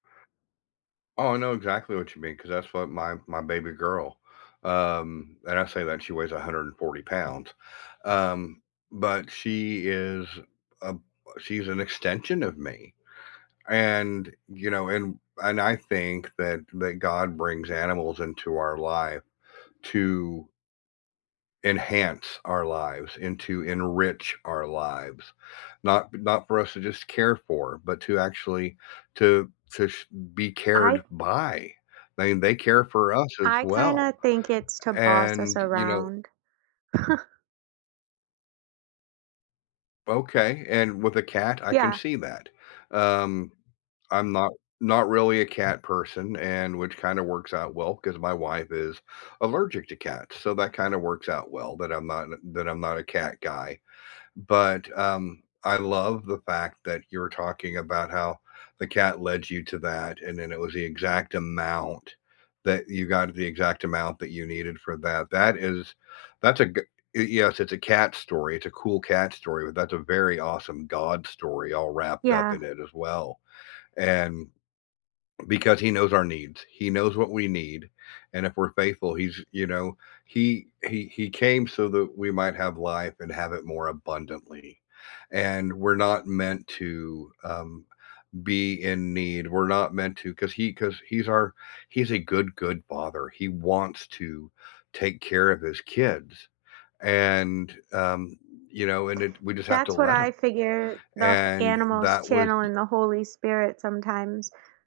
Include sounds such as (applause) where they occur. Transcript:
Oh, I know exactly what you mean, 'cause that's what my my baby girl, um, and I say that, she weighs 140 pounds, um, but she is a a she's an extension of me. And, you know, and and I think that that God brings animals into our life to enhance our lives, and to enrich our lives, not not for us to just care for, but to actually to to sh be I cared by. They they care for us as I kinda well. think it's to boss us And, you know around. (chuckles) Okay, and with a cat, I can Yeah. see that. Um, I'm not not really a cat person, and which kinda works out well, 'cause my wife is allergic to cats, so that kinda works out well, that I'm not th that I'm not a cat guy, but, um, I love the fact that you're talking about how the cat led you to that, and then it was the exact amount that you got the exact amount that you needed for that, that is that's a goo uh, yes, it's a cat story, it's a cool cat story, but that's a very awesome God story all wrapped up Yeah. in it as well, and because he knows our needs. He knows what we need, and if we're faithful, he's you know, he he he came so that we might have life, and have it more abundantly, and we're not meant to, um, be in need, we're not meant to 'cause he 'cause he's our he's a good, good Father. He wants to take care of his kids, and, um, you know, and it we just have to That's what let I him. figure, the And, animals that was y channeling the Holy Spirit sometimes.